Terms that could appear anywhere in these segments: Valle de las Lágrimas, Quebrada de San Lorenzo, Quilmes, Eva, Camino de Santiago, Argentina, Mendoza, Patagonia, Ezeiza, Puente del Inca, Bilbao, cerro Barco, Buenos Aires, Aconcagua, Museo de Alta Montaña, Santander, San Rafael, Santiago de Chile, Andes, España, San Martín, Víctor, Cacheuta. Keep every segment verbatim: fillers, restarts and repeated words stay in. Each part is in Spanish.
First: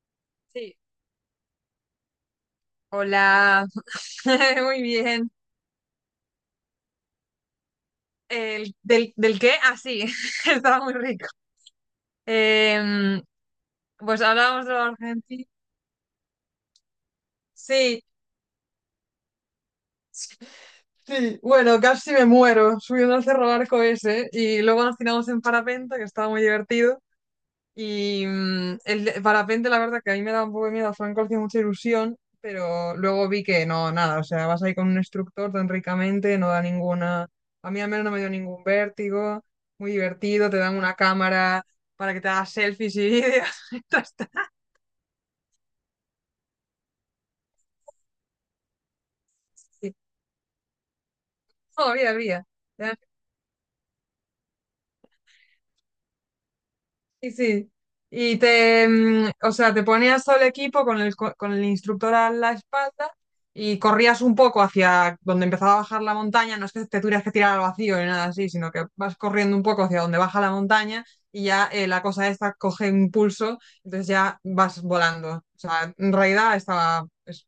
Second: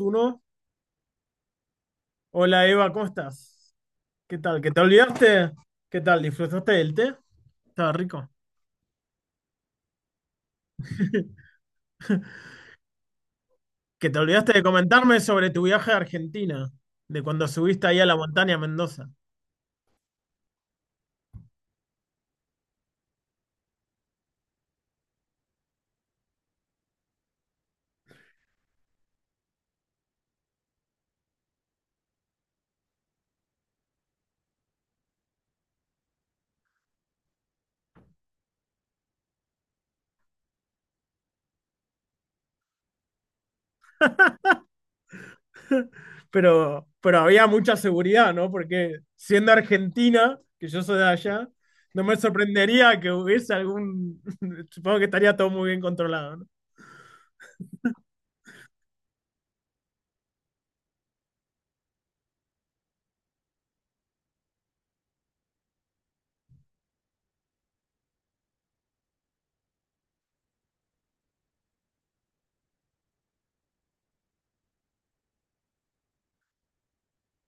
Uno. Sí. Hola Eva, ¿cómo Hola. estás? ¿Qué tal? ¿Que te Muy bien. olvidaste? ¿Qué tal? ¿Disfrutaste del té? Estaba rico. El- del, ¿del qué? Ah, sí. Estaba muy rico. Em, ¿Que te pues olvidaste de hablamos de comentarme Argentina. sobre tu viaje a Argentina? De cuando subiste ahí Sí. a la montaña Mendoza. Sí. Bueno, casi me muero subiendo al cerro Barco ese y luego nos tiramos en parapente, que estaba muy divertido. Y mm, el de parapente, la verdad que a mí me da un poco de miedo, Franco hacía mucha ilusión, pero luego vi que no, nada, o sea, vas ahí con un instructor tan ricamente, no da ninguna, a mí al menos no me dio ningún vértigo, muy divertido, te dan una cámara para que te hagas selfies y vídeos, esto está Pero, pero había mucha seguridad, ¿no? Porque siendo así, argentina, que yo soy de allá, no todavía me había, sorprendería que hubiese algún... Supongo que estaría todo muy bien controlado, ¿no? sí, sí. Y te, mm, o sea, te ponías todo el equipo con el, co- con el instructor a la espalda y corrías un poco hacia donde empezaba a bajar la montaña. No es que te tuvieras que tirar al vacío ni nada así, sino que vas corriendo un poco hacia donde baja la montaña y ya eh, la cosa esta coge impulso, entonces ya vas volando. O sea, en realidad estaba, es-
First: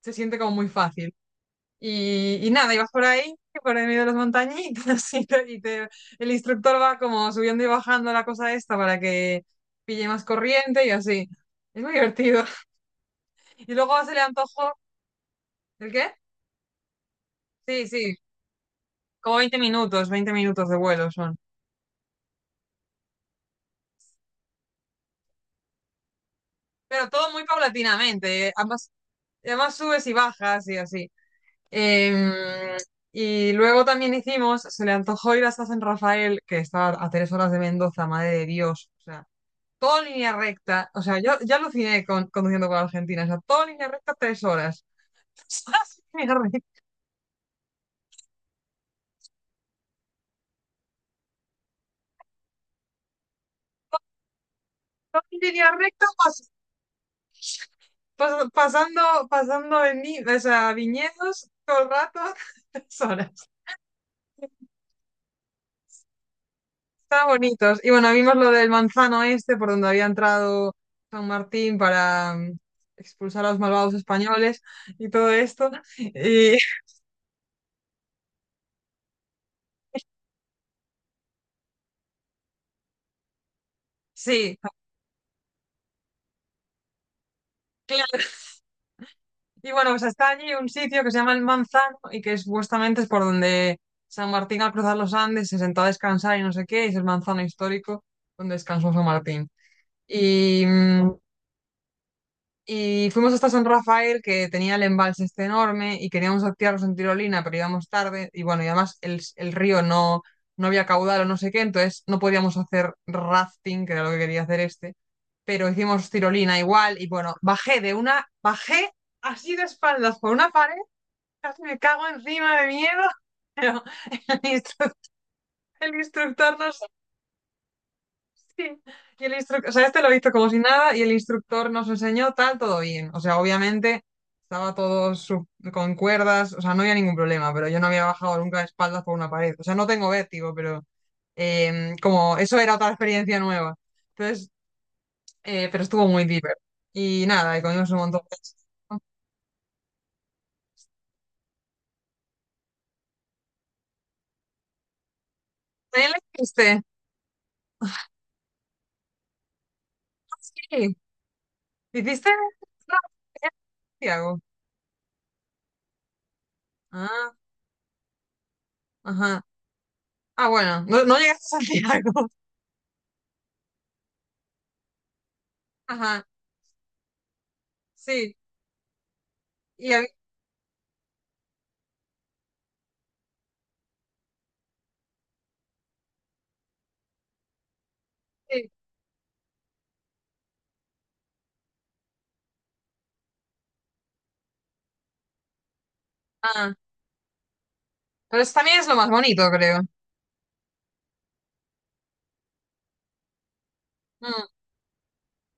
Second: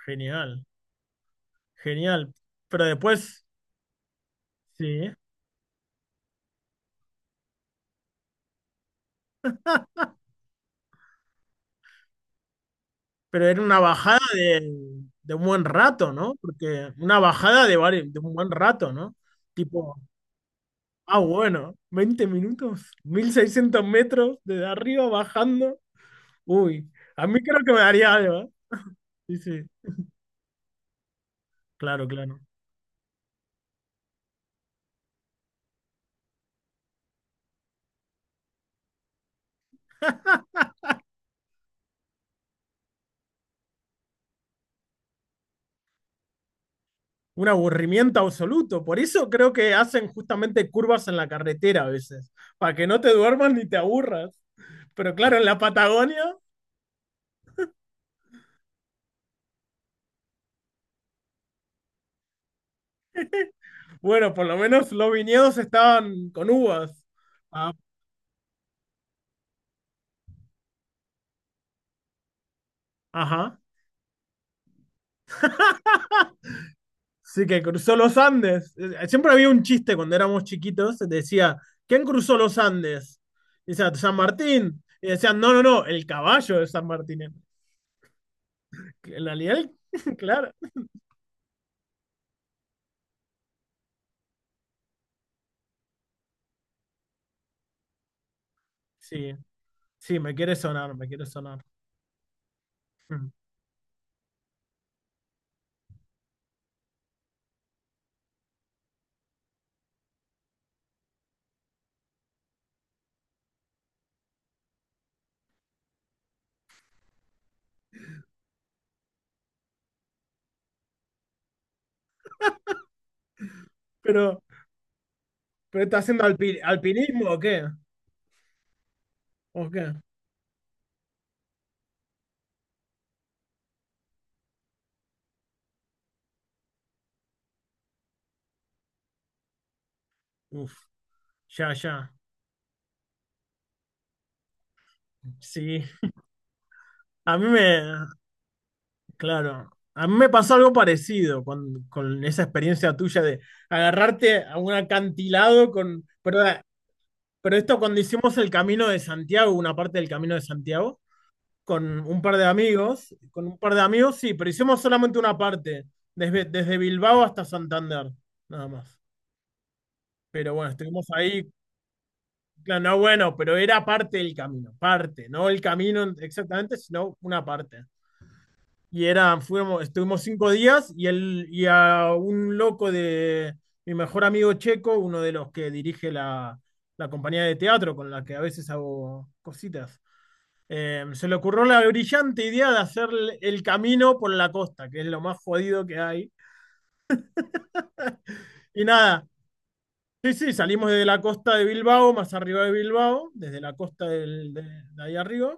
se siente como Genial, muy fácil. genial. Y, y nada, Pero ibas por ahí, después, por en medio de las sí. montañitas, y, te- y te- el instructor va como subiendo y bajando la cosa esta para que pille más corriente y así. Es muy divertido. Pero era Y una luego se bajada le de, antojó, de un buen ¿el rato, qué? ¿no? Porque una bajada de, Sí, vari- de sí, un buen rato, ¿no? como veinte Tipo, minutos, veinte minutos de vuelo ah, son. bueno, veinte minutos, mil seiscientos metros desde arriba bajando. Uy, Pero a todo mí muy creo que me daría algo, paulatinamente, ¿eh? eh, ambas, Sí, sí, además subes y bajas y así. claro, Em, claro. y luego también hicimos, se le antojó ir hasta San Rafael, que está a tres horas de Mendoza, madre de Dios. O sea, todo en línea recta. O sea, yo ya aluciné con, conduciendo con Argentina. O sea, todo en línea recta, tres horas. Todo en línea recta, Un aburrimiento absoluto. Por eso creo que hacen justamente curvas en la carretera a veces, para que no te duermas ni te aburras. Pero todo claro, en en la línea recta, Patagonia, pas- pas- pasando, pasando en, vi- o sea, viñedos todo el rato, tres horas. bueno, por lo menos los viñedos estaban con uvas. Estaban Ah, bonitos. Y bueno, vimos lo del manzano este, por donde había entrado San Martín para mm, expulsar a los ajá. malvados españoles y todo esto. Y Sí, que cruzó los Andes. Eh, Siempre había un chiste cuando éramos chiquitos, decía, ¿quién cruzó los Andes? Y decía, San sí, Martín. Y decían, no, no, no, el caballo de San Martín. En realidad, y el- bueno, pues está claro. allí un sitio que se llama El Manzano y que supuestamente es por donde San Martín al cruzar los Andes se sentó a descansar y no sé qué, y es el manzano histórico donde descansó San Sí, Martín. sí, me quiere Y, sonar, me mm, quiere sonar. y Mm. fuimos hasta San Rafael, que tenía el embalse este enorme y queríamos activarnos en tirolina, pero íbamos tarde y bueno, y además el, el río no, no había caudal o no sé qué, entonces no podíamos hacer rafting, que era lo que quería hacer este, pero hicimos tirolina igual y bueno, bajé de una, bajé así de espaldas por una pared casi me cago encima de miedo, pero Pero, el instructor, ¿pero el está haciendo instructor alpi- nos... alpinismo o qué? sí. Y el instructor, ¿O o qué? sea, este lo hizo como si nada y el instructor nos enseñó tal, todo bien. O sea, obviamente estaba todo su- con cuerdas, o sea, no había ningún problema, pero yo no había bajado nunca de espaldas por una pared. O sea, no tengo vértigo, Uf, pero ya, eh, ya. como eso era otra experiencia nueva. Entonces, eh, pero Sí. estuvo muy deeper. Y A mí nada, y me, comimos un montón de cosas. claro, a mí me pasó algo parecido con, con esa experiencia tuya de agarrarte a un acantilado ¿Qué con, le pero hiciste? Pero esto cuando hicimos el Camino de Santiago, una parte del Camino de Sí. Santiago, con un ¿Hiciste? par de No, amigos, con un par de amigos, sí, Santiago. pero hicimos solamente una parte, desde, desde Bilbao Ah, hasta Santander, nada más. ajá. Ah, Pero bueno, bueno, no, estuvimos no ahí, llegaste a Santiago. claro, no bueno, pero era parte del camino, parte, no el camino Ajá, exactamente, sino una parte. sí. Y era, fuimos, Y a- estuvimos cinco días y, el, y a un loco de mi mejor amigo checo, uno de los que dirige la, la compañía de teatro con la que a veces sí. hago cositas. Eh, se le ocurrió la brillante idea de hacer el- camino por la costa, que es lo más jodido que hay. Ah, pero eso también Y es lo más nada, bonito, creo. sí, sí, salimos desde la costa de Bilbao, más arriba de Bilbao, desde la costa Mm, del- de, de ahí arriba,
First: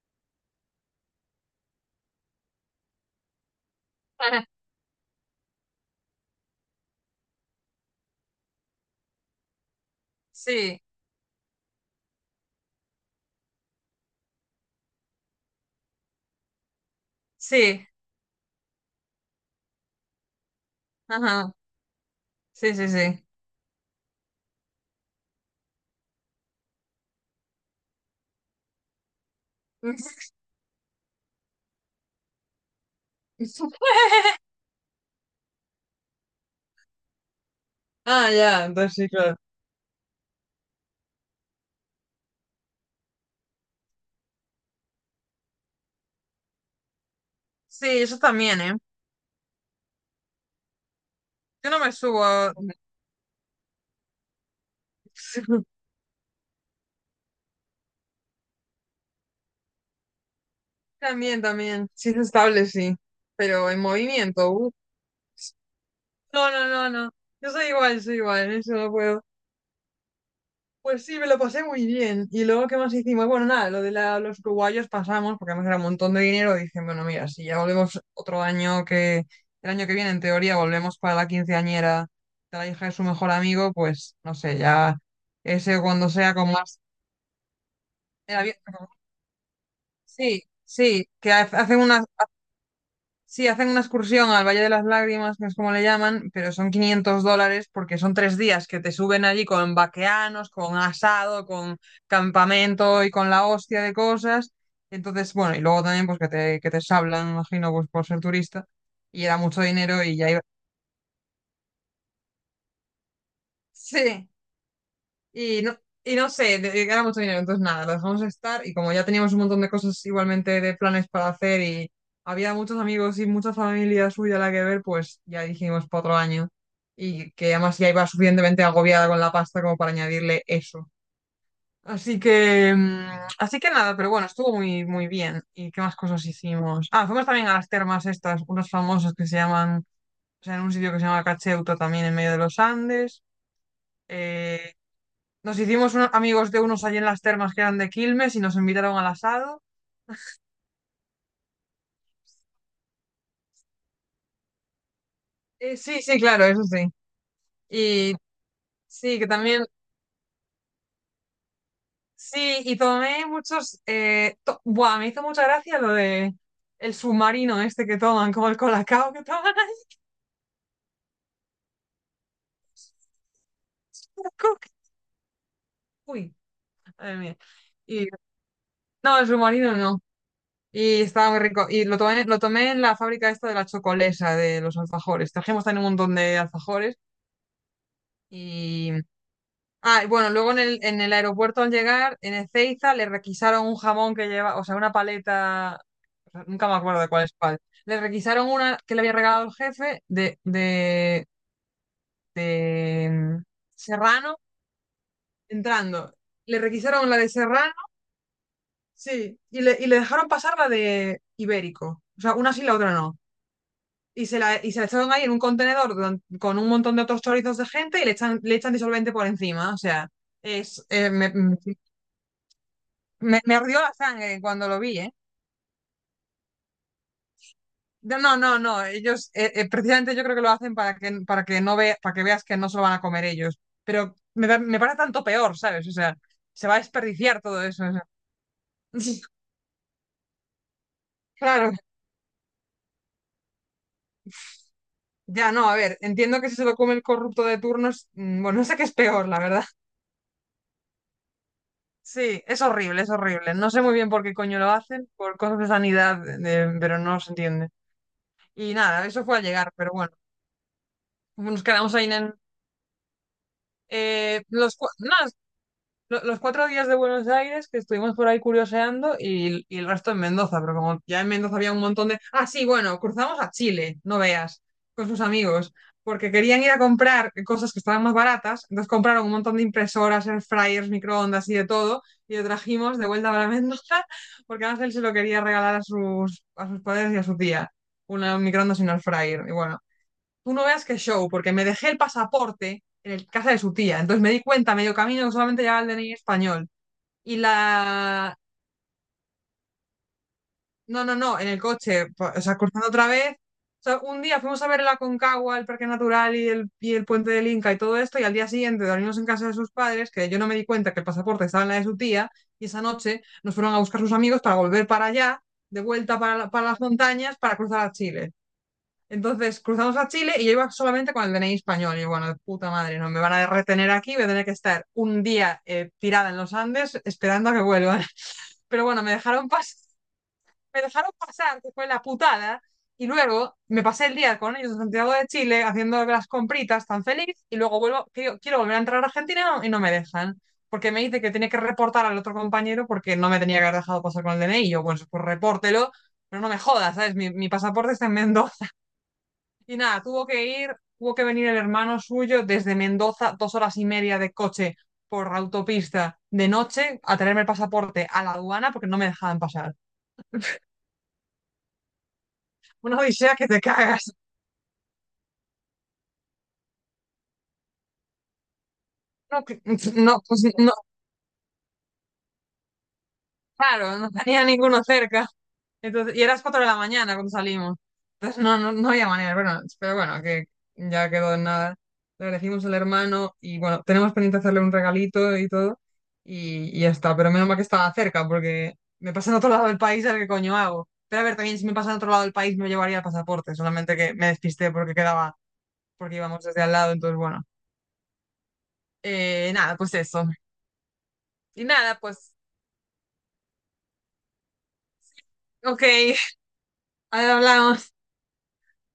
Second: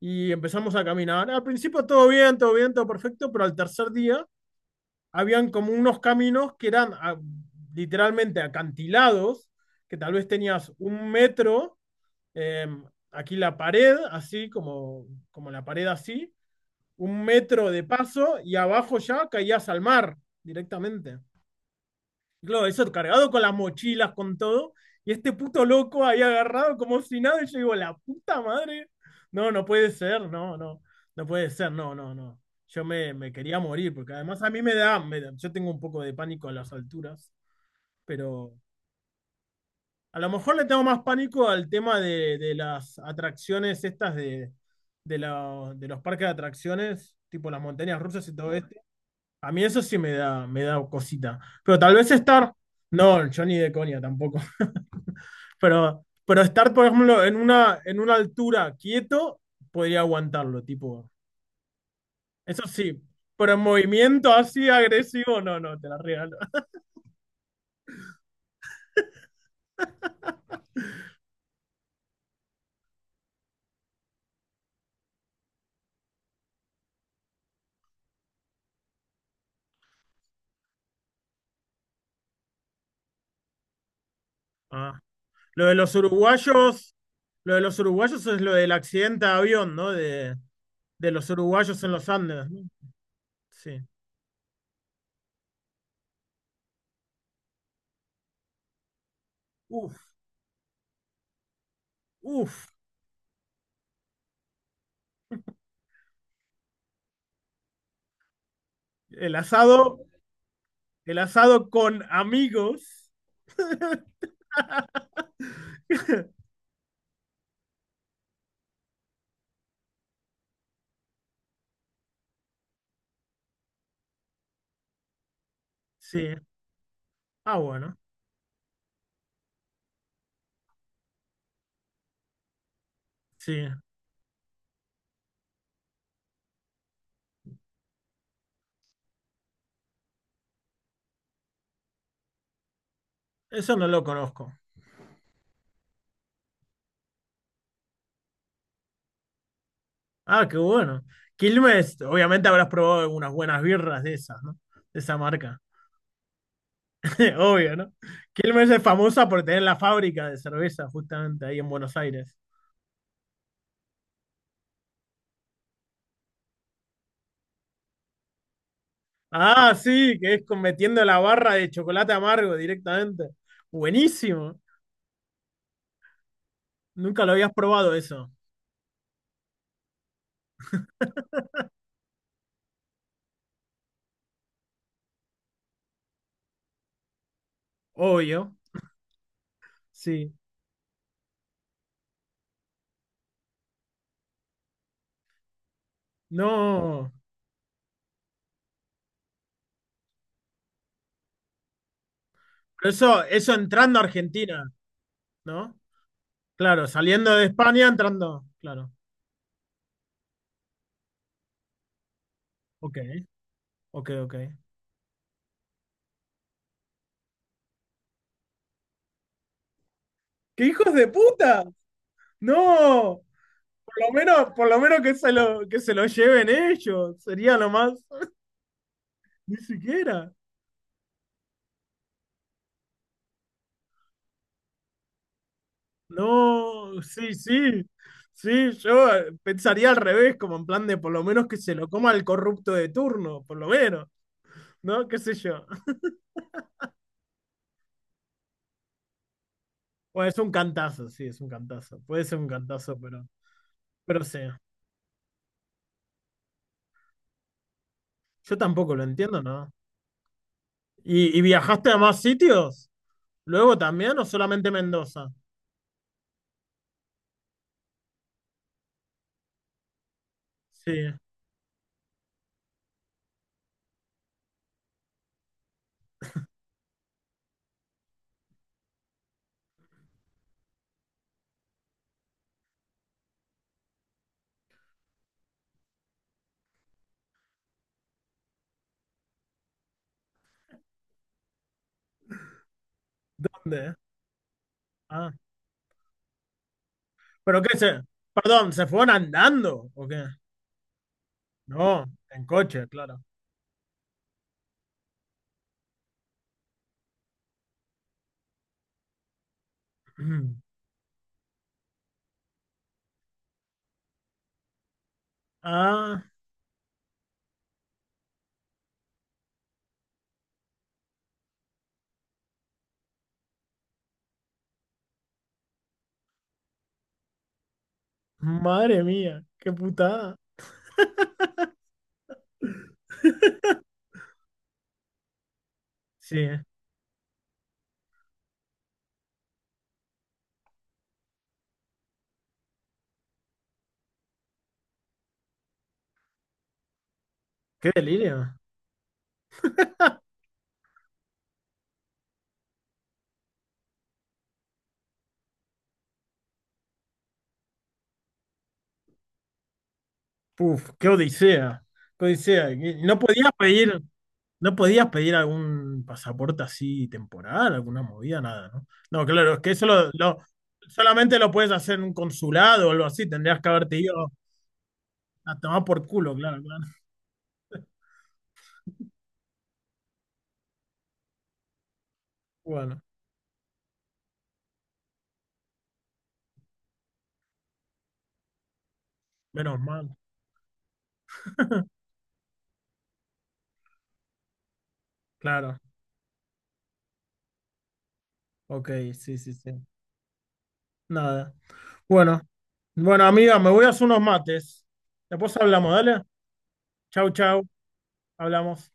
y empezamos a caminar. Al principio todo bien, todo bien, todo perfecto, pero al tercer día habían como unos caminos que eran ah, literalmente acantilados, que tal vez tenías sí, un metro, eh, aquí la pared, así como, como la pared así un metro de sí. paso y abajo ya caías al mar directamente. Ajá, Y claro, sí, sí, eso sí. cargado con las mochilas, con todo. Y este puto loco ahí agarrado como si nada. Y yo digo, la puta madre. No, no puede ser, no, no. No puede ser, no, no, no. Yo me, me quería morir, porque además a mí me da, me da- yo tengo un poco de pánico a las alturas, Ah, pero ya, entonces sí, claro. a lo mejor le tengo más pánico al tema de, de las atracciones estas de, de, la- de los parques de atracciones, tipo las montañas Sí, yo rusas y todo también, ¿eh? esto. A mí eso sí me da, me da cosita. Yo Pero no me tal vez subo estar. a... No, yo ni de coña tampoco. Pero, pero estar, por ejemplo, en una, en una altura quieto, podría aguantarlo, tipo. También, también. Sí, es Eso estable, sí. sí. Pero en Pero en movimiento movimiento. así uh. agresivo, no, no, te la regalo. No, no, no, no. Yo soy igual, soy igual. Eso no puedo. Pues sí, me lo pasé muy bien. Y luego, ¿qué más hicimos? Bueno, nada, lo de la- los uruguayos pasamos, porque además era un montón de dinero. Y dije, bueno, mira, si ya volvemos otro año que, el año que viene, en teoría, volvemos para la quinceañera de la hija de su mejor amigo, pues no sé, ya Ah. Lo de ese los cuando sea con más. uruguayos, lo de los uruguayos es era lo bien- del accidente de avión, ¿no? De, Sí, sí, de los que ha- hacen uruguayos en una, los Andes, ¿no? sí, hacen Sí. una excursión al Valle de las Lágrimas, que es como le llaman, pero son quinientos dólares porque son tres días que te suben allí con Uf, vaqueanos, con asado, con uf. campamento y con la hostia de cosas. Entonces, bueno, y luego también pues que te, que te sablan, imagino, pues por ser turista. Y El era mucho dinero asado, y ya iba. el asado con amigos. Sí. Y no, y no sé, de- era mucho dinero, entonces nada, lo dejamos estar y como ya teníamos un montón de cosas igualmente de planes para hacer y había muchos amigos y mucha familia suya a la que ver, pues ya dijimos para otro Sí. año y que Ah, además ya bueno, iba suficientemente agobiada con la pasta como para añadirle eso. Así que, mm, así sí, que nada, pero bueno, estuvo muy, muy bien. ¿Y qué más cosas hicimos? Ah, fuimos también a las termas estas, unas famosas que se llaman, o sea, en un sitio que se llama Cacheuta también en medio de los Andes. eso no lo conozco. Eh, Nos hicimos unos amigos de unos allí en las termas que eran de Quilmes y nos invitaron al asado. Ah, qué bueno. Quilmes, obviamente habrás probado unas buenas birras de esas, ¿no? De esa marca. Eh, sí, sí, claro, eso sí. Obvio, ¿no? Y Quilmes es sí, famosa que por tener también, la fábrica de cerveza justamente ahí en Buenos Aires. sí, y tomé muchos, eh, to- buah, me hizo mucha gracia lo de el submarino este que toman, como el colacao que toman Ah, ahí. sí, que es con- metiendo la barra de chocolate amargo directamente. En la Buenísimo. coca. Uy, madre Nunca lo mía. habías probado Y eso. no, el submarino no. Y estaba muy rico. Y lo tomé, lo tomé en la fábrica esta de la chocolesa, de los alfajores. Trajimos también un montón de alfajores Obvio, y ah, y bueno, sí. luego en el, en el aeropuerto al llegar, en Ezeiza, le requisaron un jamón que lleva, o sea, una paleta, nunca me acuerdo de No, cuál es cuál. Le requisaron una que le había regalado el jefe de, de, pero de eso, mm, eso entrando a Serrano Argentina, ¿no? entrando. Le Claro, requisaron la de saliendo de Serrano, España, entrando, claro. sí, y le, y le dejaron pasar la de Ibérico. O sea, una sí, la otra Ok. no. Ok, Y ok. Se la, y se la echaron ahí en un contenedor don- con un montón de otros chorizos de gente y le echan, le echan disolvente por encima. O sea, ¡Qué es, hijos de eh, me- mm, puta! ¡No! me, me ardió la Por lo sangre menos, cuando por lo lo vi, menos ¿eh? que se lo, que se lo lleven ellos. Sería lo más. No, no, no, no, ellos, eh, Ni eh, precisamente yo siquiera. creo que lo hacen para que, para que no vea, para que veas que no se lo van a comer ellos. Pero me, da- me parece tanto peor, ¿sabes? O sea, se va a No, sí, desperdiciar todo sí. eso. O sea. Sí, yo eh, pensaría al revés, como en plan de por lo menos que Claro, se lo coma el corrupto de turno, por lo menos, ¿no? ¿Qué sé ya yo? no, a ver, entiendo que si se lo come el corrupto de turnos, mm, bueno, no sé qué es peor, la verdad. Bueno, es un cantazo, sí, es un cantazo. Puede ser Sí, un es cantazo, horrible, es pero, horrible. No sé muy bien pero por qué sí. coño lo hacen, por cosas de sanidad, de- pero no se entiende. Yo Y tampoco lo nada, eso fue entiendo, a ¿no? llegar, pero bueno, ¿Y, y nos viajaste quedamos a ahí más en... sitios? ¿Luego también o eh, solamente los, cua- Mendoza? nada, lo- los cuatro días de Buenos Aires que estuvimos por ahí curioseando y, y el resto en Mendoza, pero como Sí. ya en Mendoza había un montón de... Ah, sí, bueno, cruzamos a Chile, no veas, con sus amigos, porque querían ir a comprar cosas que estaban más baratas, entonces compraron un montón de impresoras, air fryers, microondas y de todo, y lo trajimos de vuelta para Mendoza, porque Ángel se lo quería regalar a sus, a sus padres y a su tía, una microondas y un air fryer, y bueno, tú no veas qué show, porque me dejé el pasaporte en el casa de su ¿Dónde? tía. Entonces me di cuenta medio camino que Ah. solamente llevaba el D N I español. Y ¿Pero qué se? la... Perdón, ¿se fueron andando o qué? No, no, no, en el No, coche, pa- o en sea, coche, cruzando otra claro. vez. O sea, un día fuimos a ver el Aconcagua, el Parque Natural y el, y el Puente del Inca y todo esto, y al día siguiente dormimos en casa de sus padres, que yo no me Mm. di cuenta que el pasaporte estaba en la de su tía, y esa noche nos fueron a buscar sus amigos para volver para allá, de vuelta Ah, para, la para las montañas, para cruzar a Chile. Entonces cruzamos a Chile y yo iba solamente con el D N I español. Y bueno, de puta madre, no me van a retener aquí, voy a tener que estar un día eh, tirada en los Andes esperando a que vuelvan. Pero madre bueno, me mía, dejaron, qué pas putada. me dejaron pasar, que fue la putada. Y luego me pasé el día con ellos en Santiago de Chile haciendo las Sí, eh, compritas tan feliz. Y luego vuelvo, quiero, quiero volver a entrar a Argentina no- y no me dejan. Porque me dice que tiene que reportar al otro compañero porque no me tenía que haber dejado pasar con el D N I. Y yo, bueno, pues repórtelo, pero no me jodas, ¿sabes? Mi, mi qué pasaporte está en delirio. Mendoza. Y nada, tuvo que ir, tuvo que venir el hermano suyo desde Mendoza, dos horas y media de coche por autopista de noche, a traerme el pasaporte a la aduana porque no me dejaban pasar. Puf, qué odisea. Qué odisea. Una Y no odisea que podías te pedir, cagas. no podías pedir algún pasaporte así temporal, alguna movida, nada, ¿no? No, No, claro, que- es que eso lo, no, lo- pues, no, solamente lo puedes hacer en un consulado o algo así. Tendrías que claro, haberte no ido tenía ninguno cerca. a tomar por Entonces, y culo, eras claro, cuatro de la claro. mañana cuando salimos. Entonces no, no, no había manera, bueno, pero bueno, que ya quedó en nada. Le agradecimos al Bueno, hermano y bueno, tenemos pendiente hacerle un regalito y todo. Y, y ya está, pero menos mal que estaba cerca porque me pasa en otro lado del menos país, a mal, ver qué coño hago. Pero a ver, también si me pasa en otro lado del país me llevaría el pasaporte, solamente que me despisté porque quedaba, claro. porque íbamos desde al lado, entonces bueno. Ok, sí, Eh, sí, sí. Nada, pues eso. Nada. Y nada, pues, Bueno, bueno, amiga, me voy a hacer unos mates. Después ok, hablamos, dale. Chau, ahora chau. hablamos. Hablamos.